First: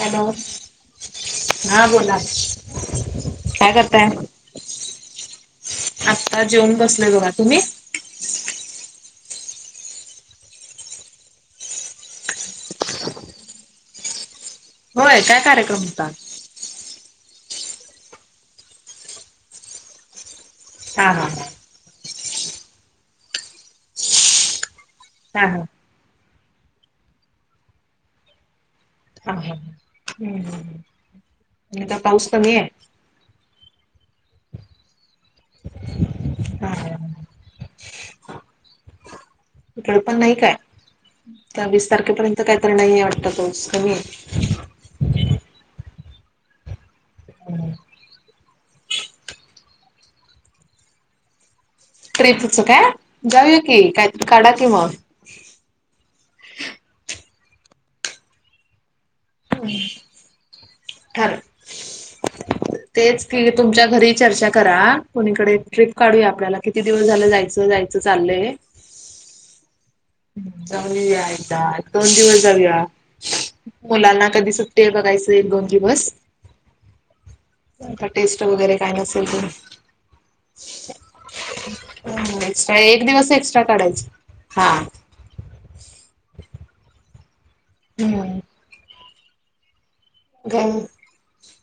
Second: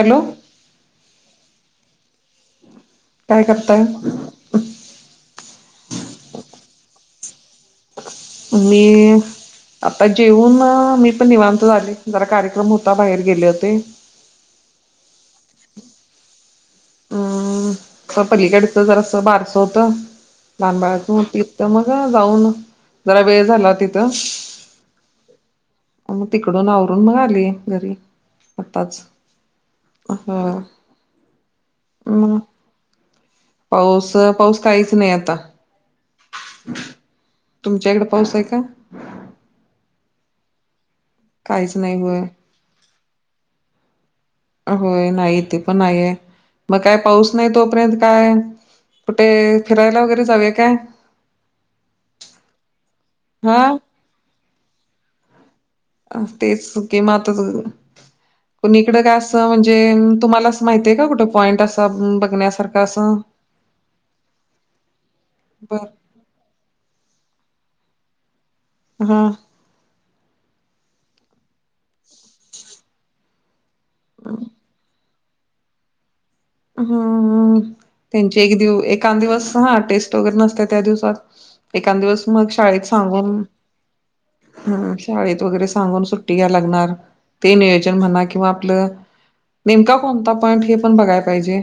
Hello हा बोला काय करताय? आत्ता जेऊन बसलोय बघा तुम्ही? मी आता जेऊन मग मी पण निवांत झाले जरा कार्यक्रम होता बाहेर गेले होते. होय काय कार्यक्रम हूता? हम्म पलीकडच जरास बारस होतं लहानबाळच हा म हा ति तर मग जाऊन जरा वेळ झाला तिथं. हा हा मग तिकडून आवरून मग आले घरी आताच, ह यंदा पाऊस मग कमी आहे. पाऊस पाऊस काहीच नाही आता. हा हा तुमच्याइकडं पाऊस आहे काय? इकड पण नाही काय त्या काहीच वीस नाही होय तारखेपर्यंत कायतरी नाही आहे वाटत पाऊस कमी आहे. होय नाही इथे पण नाहीये मग काय पाऊस नाही तोपर्यंत काय कुठे फिरायला वगैरे जावूया काय? टिपच काय हा जाऊया की काहीतरी काढा कि मग, अ तेच किंवा आता कुणीकडं का अस म्हणजे तुम्हाला असं माहितय का? कुठं ठर पॉईंट असा बघण्यासारखं असं. तेच तुमच्या घरी चर्चा करा कुणीकडे बर ट्रिप काढूया आपल्याला किती दिवस झालं जायचं जायचं चाललंय हा. जाऊया एकदा दोन दिवस जाऊया. मुलांना कधी सुट्टी आहे बघायचं एक दोन दिवस. हा ह हा. आता त्यांची टेस्ट एक वगैरे दिव काय एकांद नसेल ते दिवस हा टेस्ट वगैरे नसते त्या दिवसात एकांद दिवस मग एक्स्ट्रा शाळेत एक सांगून. दिवस एक्स्ट्रा काढायच हा. हम्म शाळेत वगैरे सांगून सुट्टी घ्यावी लागणार ते नियोजन म्हणा किंवा हम्म आपलं. नेमका कोणता पॉइंट हे पण बघायला पाहिजे.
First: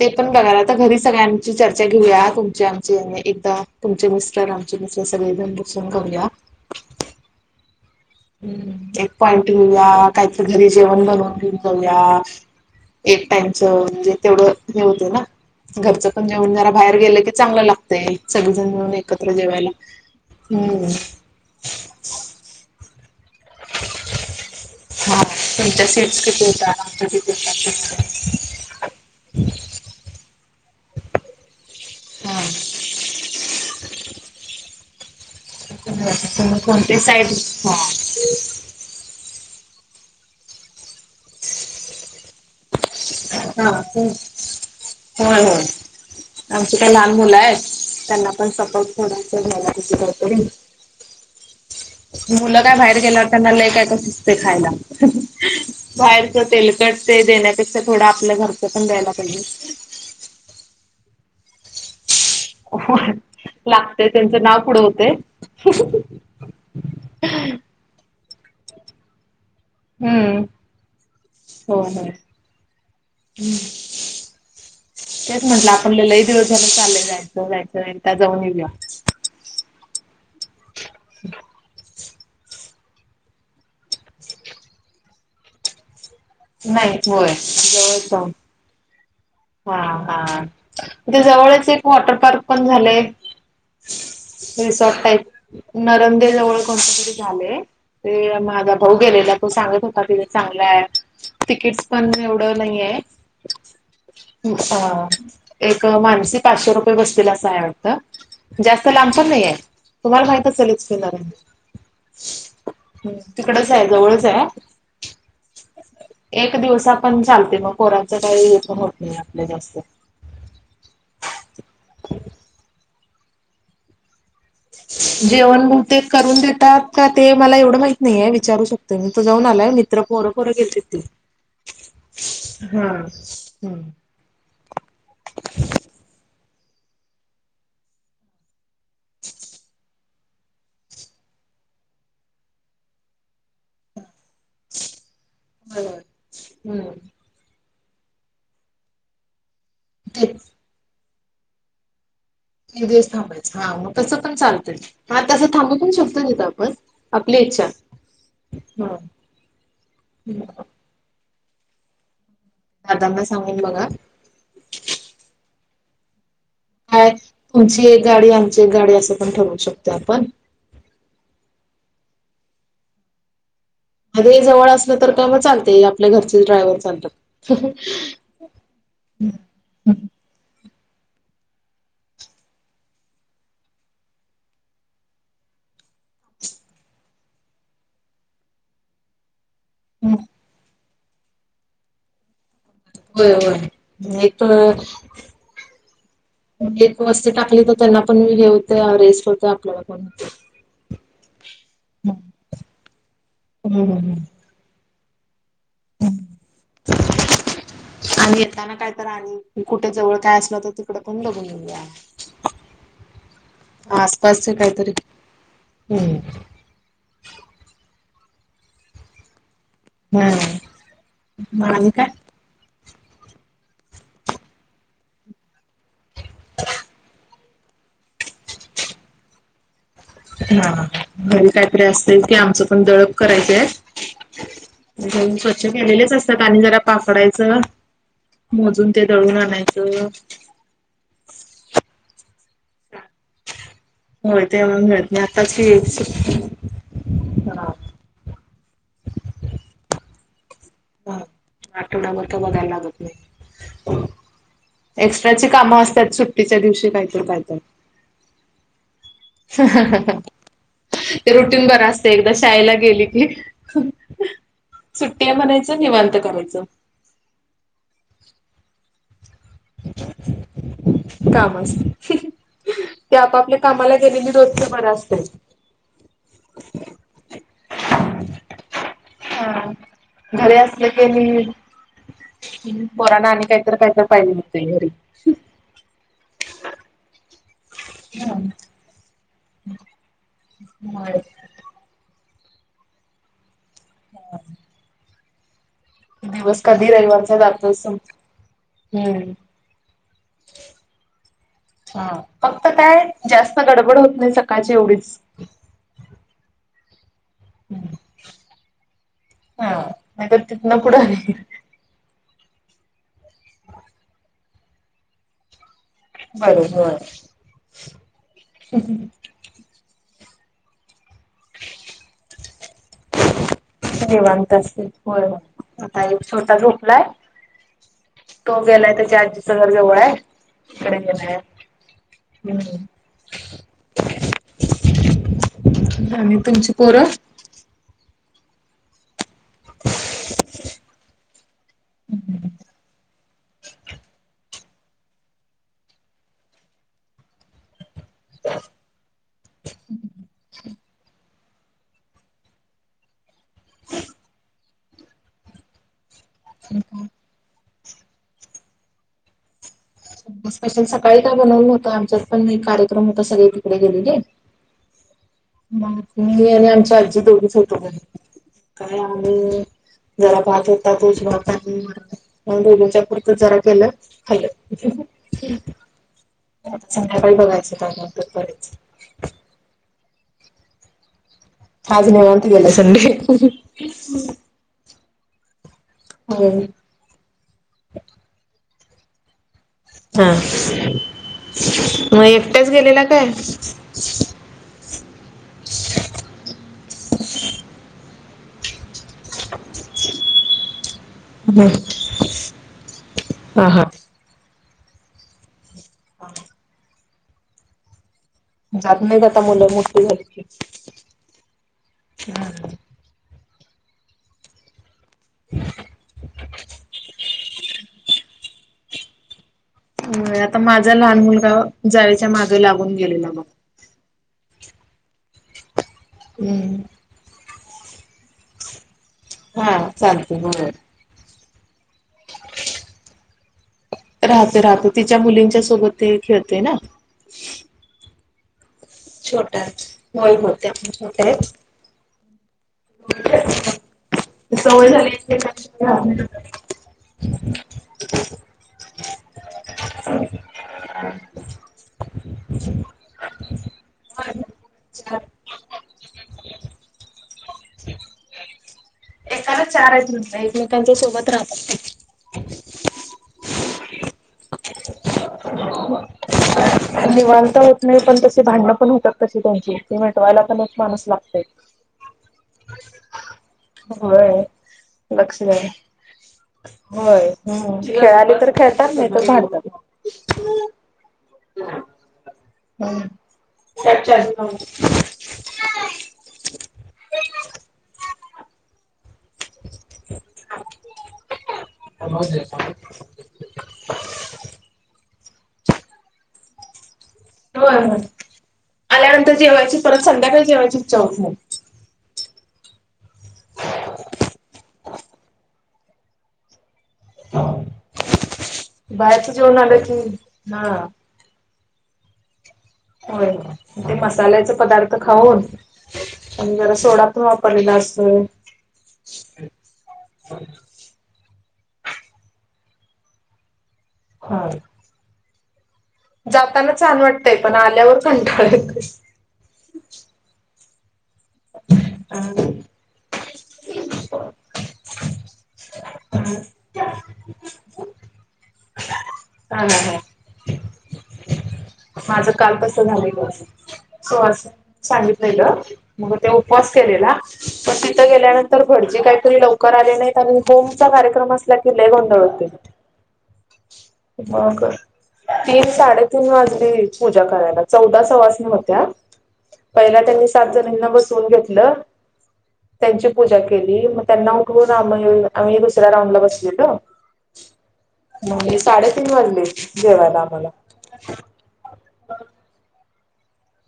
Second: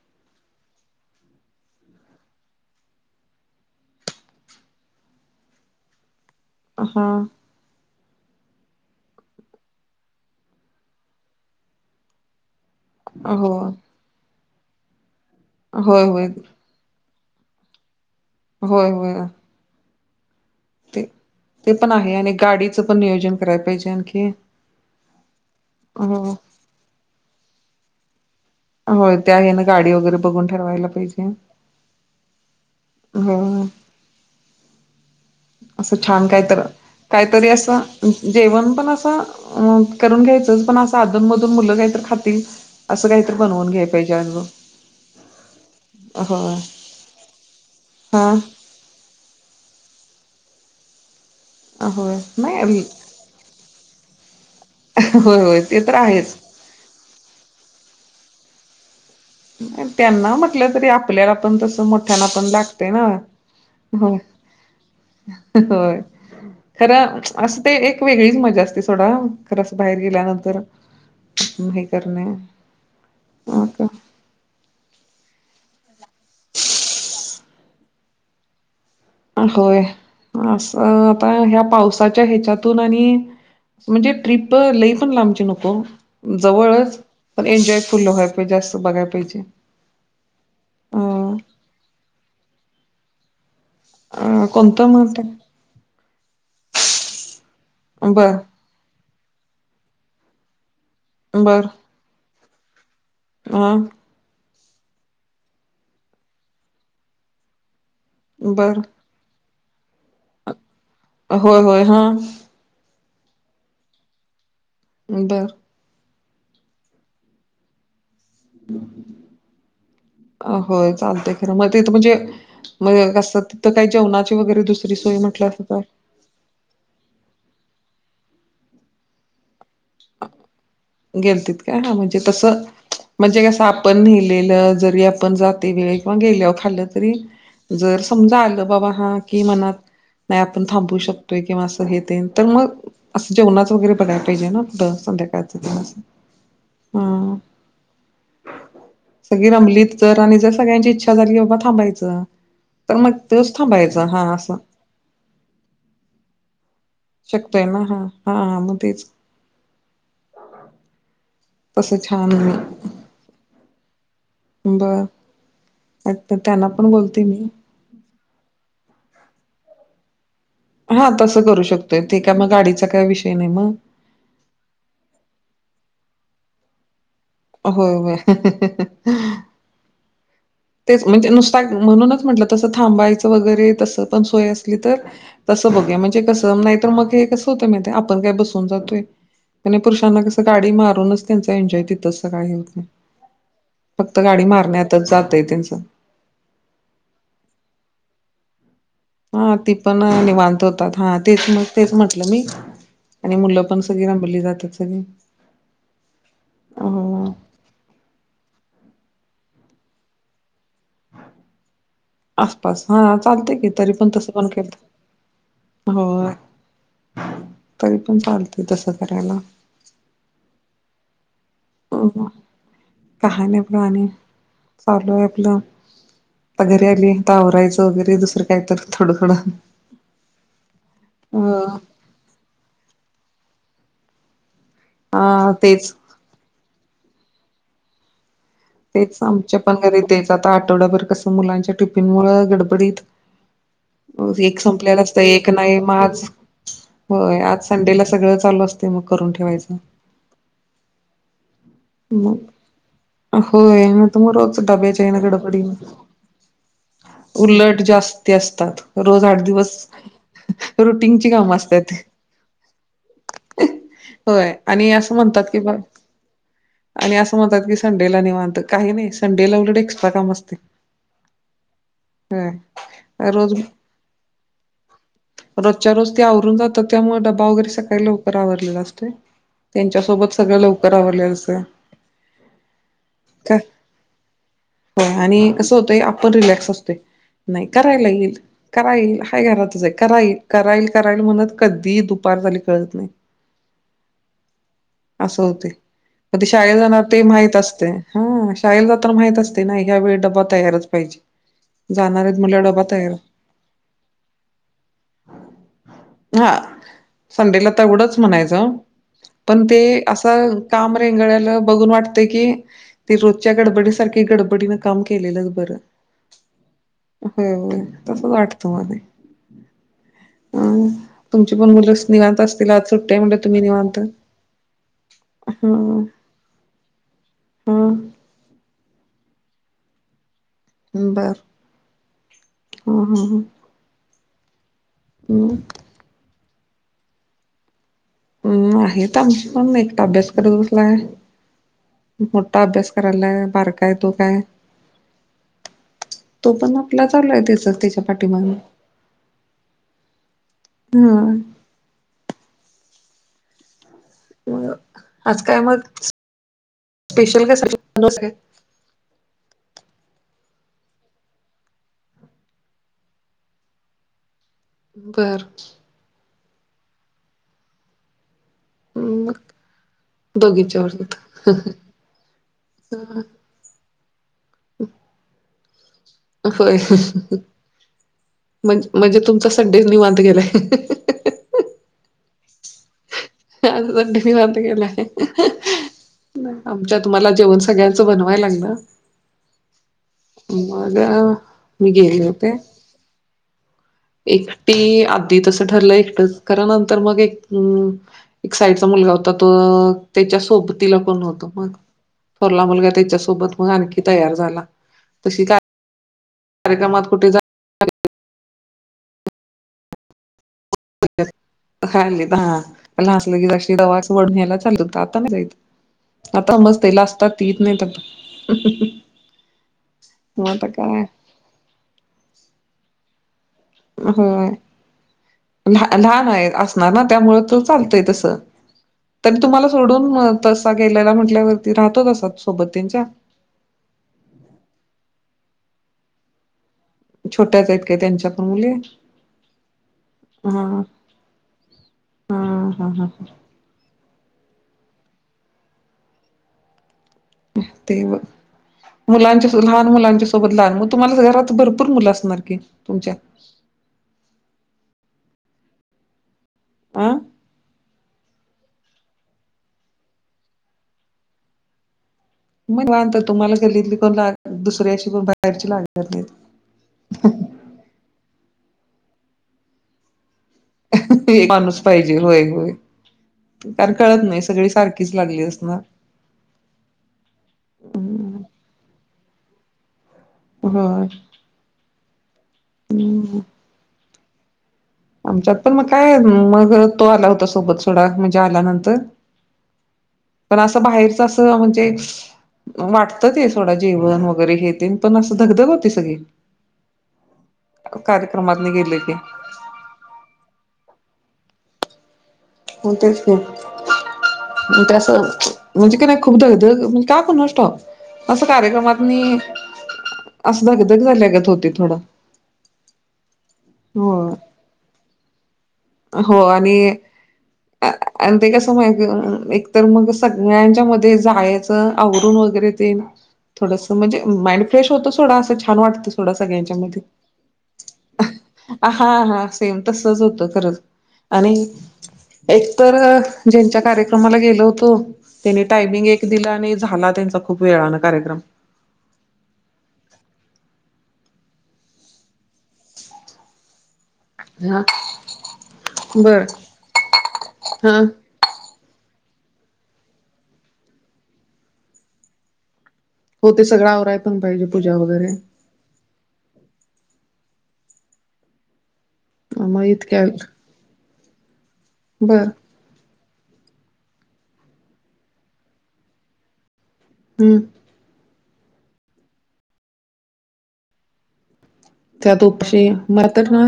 ते पण बघायला आता घरी सगळ्यां आमची चर्चा घेऊया तुमच्या आमचे एकदा. तुमचे मिस्टर आमचे मिस्टर सगळेजण बसून बोलूया. हा. हम् एक पॉईंट घेऊया काही तरी घरी जेवण बनवून घेऊन जाऊया. एक हो टाइमच म्हणजे तेवढं हे होतय ना, होय घरचं पण होय जेवण जरा बाहेर गेलं की, चांगलं लागत ते सगळीजण होय मिळून होय एकत्र जेवायला. हम्म. ते ते पण आहे आणि गाडीचं पण नियोजन. करायला पाहिजे आणखी हा तुमच्या हो सीट्स किती होतात आमच्या सीट्स किती होतात? होय त्या ह्यानं गाडी वगैरे बघून ठरवायला पाहिजे. हा. असं छान होतात तुम्ही काहीतर, कोणते साईड काहीतरी असं जेवण पण असं अ करून घ्यायचंच पण असं अधून मधून मुलं काहीत खातील असं काही बनवून घ्याय पाहिजे अजून. हो हो होय आमची काही लहान मुलं आहेत हा त्यांना पण सपोर्ट. थोडसं घ्यायला पाहिजे काहीतरी. अ हो. मुलं काय बाहेर गेल्यावर त्यांना लय कायतर सुचतंय खायला होय होय ते तर आहेच बाहेरच तेलकट. ते देण्यापेक्षा थोडं आपल्या घरचं पण द्याय लागत. त्यांना म्हटलं तरी आपल्याला पण तसं मोठ मोठ्याना पण लागतंय ना पाहिजे लागते हो, त्यांचं नाव पुढे होते होय. खरं असं ते एक वेगळीच मजा असते सोडा. खर असं बाहेर हम्म गेल्यानंतर हो हे हो करणे का. तेच म्हटलं आपण लई दिवस झाल चाललंय जायचं जायचं एकदा जाऊन येऊया. होय. असं आता ह्या पाऊस त्याच्या ह्याच्यातून आणि म्हणजे ट्रिप लई पण लांबची नको. नाही जवळच होय पण एन्जॉयफुल जवळच व्हाय जाऊन पाहिजे जास्त बघाय पाहिजे. हा हा अ इथे जवळच एक वॉटर पार्क पण झालंय. अ कोणतं रिसॉर्ट म्हणताय टाईप नरंदे जवळ कोणतं तरी झालंय. बर ते माझा भाऊ गेलेला तो सांगत होता तिथे चांगलं आहे. तिकीट. पण एवढं नाहीेय. आ. एक मानसी पाचशे रुपये बसतील असं आहे वाटतं. बर जास्त लांब पण नाही आहे तुम्हाला माहित आसल. ह होय होय हा तिकडच आहे जवळच आहे. बरं. एक दिवस आपण चालते मग पोरांच काही पण होत नाही आपल्या जास्त. हो चालते खरं मग तिथं म्हणजे कस तिथं काही जेवणा वगैरे दुसरी सोय म्हटलं अस जेवण तर. बहुतेक करून देतात का ते मला एवढं माहित नाहीे विचारू शकतोय मी तो जाऊन आलाय मी. गे का म्हणजे तस हा म्हणजे कस आपण नेलेलं जरी. आपण जाते वेळ किंवा गेल्यावर खाल्ल तरी जर समजा आलं बाबा हा कि मनात. नाही आपण थांबू शकतोय किंवा असं हे देईन तर मग असं जेवणाच वगैरे बघायला पाहिजे ना. दर संध्याकाळ च बरोबर हम्म हम. सगळी रमलीत तर तेच आणि जर सगळ्यांची इच्छा झाली बाबा थांबायचं. एक तर दिवस मग तोच थांबायचं हा मग थांबायचा तसं हा पण असं चालत ह तसं थांबू पण शकतो नाही तर आपण. आपली शकतोय ना हा हाा मग तेच. हम्. तसं छान आहे. दादांना सांगून बघा. बर. त्यांना पण. काय बोलते मी तुमची एक गाडी आमची एक गाडी असं पण ठरवू शकते आपण. हा तसं करू शकतोय ती काय मग गाडीचा काय विषय नाही मग. म जवळ असलं तर काय मग चालते आपल्या घरचे डायव्हर चालतात. होय होय ह. तेच म्हणजे नुसता म्हणूनच म्हटलं तसं थांबायचं वगैरे तसं पण सोय असली तर. तसं बघू म्हणजे कसं नाही तर मग हे कसं होतं माह आपण काय बसून जातोय. त्या पुरुषांना कसं गाडी मारूनच त्यांचा एन्जॉय तिथंच सकाळी होत नाही. होय फक्त होय गाडी एक मारण्यातच जात आहे त्यांचं. एक वस्ती टाकली तर त्यांना पण मी घेवते अरेस्. हा ती पण निवांत होतात. हा तेच मग तेच म्हटलं हम्म मी आणि मुलं पण हम्म सगळी रमली जातात सगळी. ह. आणिम् येताना काय तर आ कुठे जवळ काय असल तर त इथ पण बघून येऊया आसपास हा चालते की तरी पण तसं पण आसपासचे काहीतरी. केलं हो हम्. तरी पण चालते तसं करायला. हम. हा. हो कहा नाही आप आणि चालू आहे आपलं. आ घरी आली आ आवरायचं वगैरे दुसरं काय तर थोडं थोडं. हा घरी अ काहीतरी असते की आमचं पण दळप करायच आहे. हा स्वच्छ तेच केलेलेच असतात आणि जरा पाकडायचं. तेच आमच्या पण घरी तेच आता आठवडाभर कसं मुलांच्या टिफिन मुल गडबडीत होय एक ते संपलेला मिळत असत एक आताच की नाही माझ. होय आज संडेला सगळं चालू असते मग करून ठेवायचं. हं आठवडा भर मग तर बघायला लागत नाही. होय ना तु मग रोज डब्याच्या आहे ना एक्स्ट्राची गडबडी कामं असतात सुट्टीच्या दिवशी काहीतरी काहीतरी उलट जास्त ते असतात रोज आठ दिवस रुटीनची ते कामं रुटीन बरं असतात असत एकदा शाळेला गेली की होय आणि असं सुट्टी आहे म्हणतात की बा म्हणायचं निवांत करायचं आणि असं म्हणतात की संडेला निवांत काही नाही संडेला उलट एक्स्ट्रा काम असते काम असत ते होय रोज आपापल्या कामाला गेलेली रोजचा बर असते. रोजच्या रोज ते आवरुन जातात त्यामुळे डबा वगैरे स काही लवकर आवरलेलं असतय हा. त्यांच्या सोबत घरी सगळं असले लवकर की आवरलेलं असते आणि पोरांना आणि काय काहीतरी काहीतर पाहिजे असतय घरी हो आणि कसं होतंय आपण रिलॅक्स असतोय नाही करायला येईल कराईल हाय घरातच आहे, कराईल कराईल म्हणत कधी दुपार झाली कळत नाही असं होतय. कधी दिवस शाळेला जाणार ते रविवारचा माहित जातोच असतेय समजत हो शाळेला जाताना हम्म माहित असते ना ह्या वेळी डब्बा तयारच पाहिजे. हा जाणार आहेत म्हटल्यावर फक्त डबा काय तयार जास्त गडबड होत नाही सकाळची एवढीच. हा. संडेला तेवढंच म्हणायचं पण ते हा नाहीतर असं तिथनं काम पुढं नाही आपल बघून वाटतय की ती रोजच्या गडबडी सारखी गडबडीन काम केलेलंच बरं बरोबर हो तस वाटत मले अह तुमची पण मुल निवांत असतील आज सुट्टी आहे म्हणून निवांत असतील होय आता हा एक छोटा झोपलाय, हा तो गेलाय त्याच्या आजीच घर जवळ आहे कडे गेलाय, बर हम्म. हा हम्म. आणि तुमची पोर हम्म आहेत आमची पण एक तर अभ्यास करत बसलाय, मोठा अभ्यास कर [unintelligible] बारका आहे तो काय तो पण आपला चालू आहे त्याच्या पाठीमागे हा. हो ना, आज काय मग स्पेशल काय बनवलस का स्पेशल सकाळी काय बनवलं नव्हतं आमच्यात पण हे कार्यक्रम होता सगळे तिकडे गेलेले बरं. मी आणि आमची आजी दोघच होतो घरी कारण मग आम्ही जरा भात दोघींच्या होता आवडतात. तोज भात टाकून [unintelligible] पुरतं जरा केलं, खाल्लं संध्याकाळी बघायचं काय क म्ह म्हणजे तुमचा संडे निवांत गेलाय आज निवांत गेला संडे आज संडे निवांत गेलाय. आमच्यात तुम्हाला जेवण सगळ्यांचं बनवाय लागलं हा [unintelligible] ला मी मग गेले होते एकट्याच गेलेला काय एकटी आधी तसं ठरलं एकटं करा नंतर मग एक हम्म एक साईडचा मुलगा हो होता तो त्याच्या सोबतीला कोण होत मग हा थोरला मुलगा त्याच्या सोबत मग हा आणखी तयार झाला तस काय [unintelligible] कार्यक्रमात कुठ जा जात नाही जाता मुलं मोठी झालीत की. ली ह ल दहा असलं कीशी दवाच वडून्यायला चालत आता नाही जाईत आता मस्त लाजतात ती येत नाहीत आता. मग आता माझा काय लहान मुलगा जावयच्या मागे लागून गेलेला बघ. हम्म लहान हम्म असणार ना त्यामुळे तू चालतय तस त तुम्हाला हा सोडून चालते तसा बरोबर गेलेला म्हटल्यावर राहतो तसाच सोबत त्यांच्या राहत राहत तिच्या मुलींच्या सोबत ते खेळतेय ना छोट्याच आहेत काय त्यांच्या पण मुली छोट्या आहेत होय-होय त्या हा पण छोट्या आहेत. हा-हा ह. सवय झाली [unintelligible] तेव. मुलांच्या लहान मुलांच्या सोबत लहान मग तुम्हाला घरात भरपूर मुलं असणार की तुमच्या. आं? चारच म्हणत एकमेकांच्या सोबत राहतात ते. मग लाहान तं [unintelligible] तुम्हाला गल्लीतली कोण लाग दुसऱ्या अशी कोण बाहेरची लागणार नाहीत निवांत होत नाही पण तशी भांडणं पण होतात तशी त्यांची ती मिटवायला पण माणूस लागतय. ते माणूस पाहिजे होय-होय. कारण कळत नाही होय सगळी सारखीच लागली लक्ष द्यायला. असनार. होय हम्मं कळाल तर खेळतात नाही तर भांडतात हाना. [inaudible] आमच्यात पण मग काय मग तो आला होता सोबत सोडा म्हणजे आल्यानंतर. पण असं बाहेरच अस म्हणजे वाट त ते सोडा जेवण वगैरे हे पण असं धगधग होती सगळी. होय-होय कार्यक्रमात गेले की आल्यानंतर जेवायची परत संध्याकाळी जेवायची इच्छा होत नाहीत. होय तेच की म्हणजे ते असं म्हणजे का नाही खूप धगधग का कुणास ठाव असं कार्यक्रमात बाहेरच मी जेवण आलं की असं हा. धगधग झाल्यागत होतय थोडं. होय ते हो. मसाल्याच पदार्थ खाऊन हो आणि जरा सोडा पण वापरलेला असतोय. आणि ते कस माहिती एकतर मग सगळ्यांच्या मध्ये जायच आवरून वगैरे ते थोडस म्हणजे हा माइंड फ्रेश होत सोडा असं छान वाटत थोडा जाताना सगळ्यांच्या छान मध्ये वाटतंय पण आल्यावर कंटाळा येतोय. हा-हा सेम तसच होत खरंच. आणि हा एकतर ज्यांच्या कार्यक्रमाला गेलो होतो. त्यांनी टायमिंग एक दिला आणि झाला त्यांचा खूप वेळान कार्यक्रम. [unintelligible] माझं काल तस झालय बगा असं सो अस हा सांगितलेलं मग ते बरं उपवास केलेला पण हा तिथं गेल्यानंतर तर भटजी काहीतरी लवकर आले नाहीत आणि होम चा कार्यक्रम असला कि लय गोंधळ होतय. हो ते सगळं आवराय पण पाहिजे पूजा वगैरे सा [unintelligible] तीन वाजले पूजा करायला चौदा सवासणी होत्या मग पहिल्या इतक्या त्यांनी सात जण. त्यांना बसवून घेतलं. बरं, त्यांची पूजा केली मग त्यांना उठवून आमही ये आम्ही दुसऱ्या राऊंड ला बसविलो. हम्म, नाही साडेतीन वाजली हो जेवायला आम्हाला. त्यात उपशी मर तर ना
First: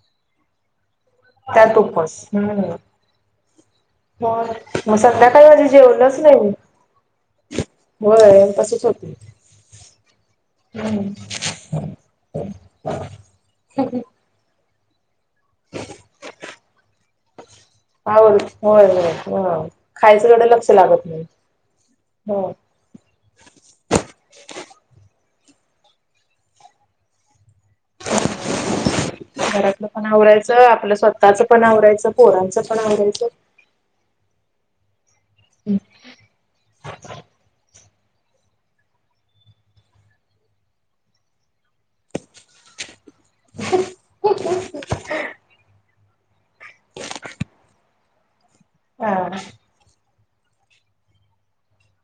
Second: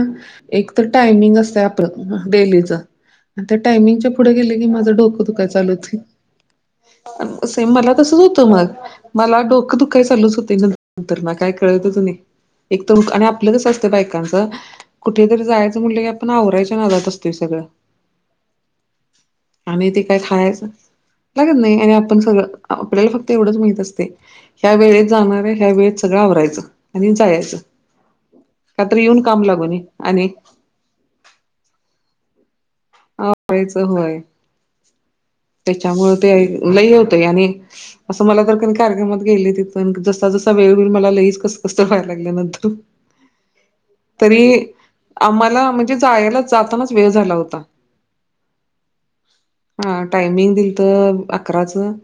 एक तर टायमिंग असते त्यात आप उपवास डेलीच. हम्म त्या टायमिंगच्या पुढे गेले की मग माझं डोकंधुका संध्याकाळी माझी चालू होतं. जेवलंच नाही मी सेम मला तसंच होतं होय मग तसच होते मला डोकं दुखाय चालूच होते नंतर ना काय कळत नाही. हो, एक तर आणि आपलंच असतं बायकांचं कुठेतरी जायचं म्हटलं की, आपण आवरायच्या ना जात असतो सगळं. हा, बोल की, आणि ते काय खायचं लागत नाही लागत नाही आणि आपण सगळं. हो आपल्याला फक्त एवढंच माहीत असतय. ह्या वेळेत जाणार आहे ह्या वेळेत सगळं आवरायचं आणि जायचं. का तर येऊन काम लागू नये घरातलं पण आणि आवराायचं आपलं स्वतःच पण आवरायचं पोरांच पण आवरायचं. आवयचं होय, त्याच्यामुळे ते लय होतय आणि'' असं मला तर कध कार्यक्रमात गेले तिथून जस्सा जसा वेळवेळी मला लईच कस कसं व्हाय लागलं नंतर. [inaudible] तरी आम्हाला म्हणजे जायला जातानाच वेळ झाला होता. हा, हा, टायमिंग दिल तर अकराचं.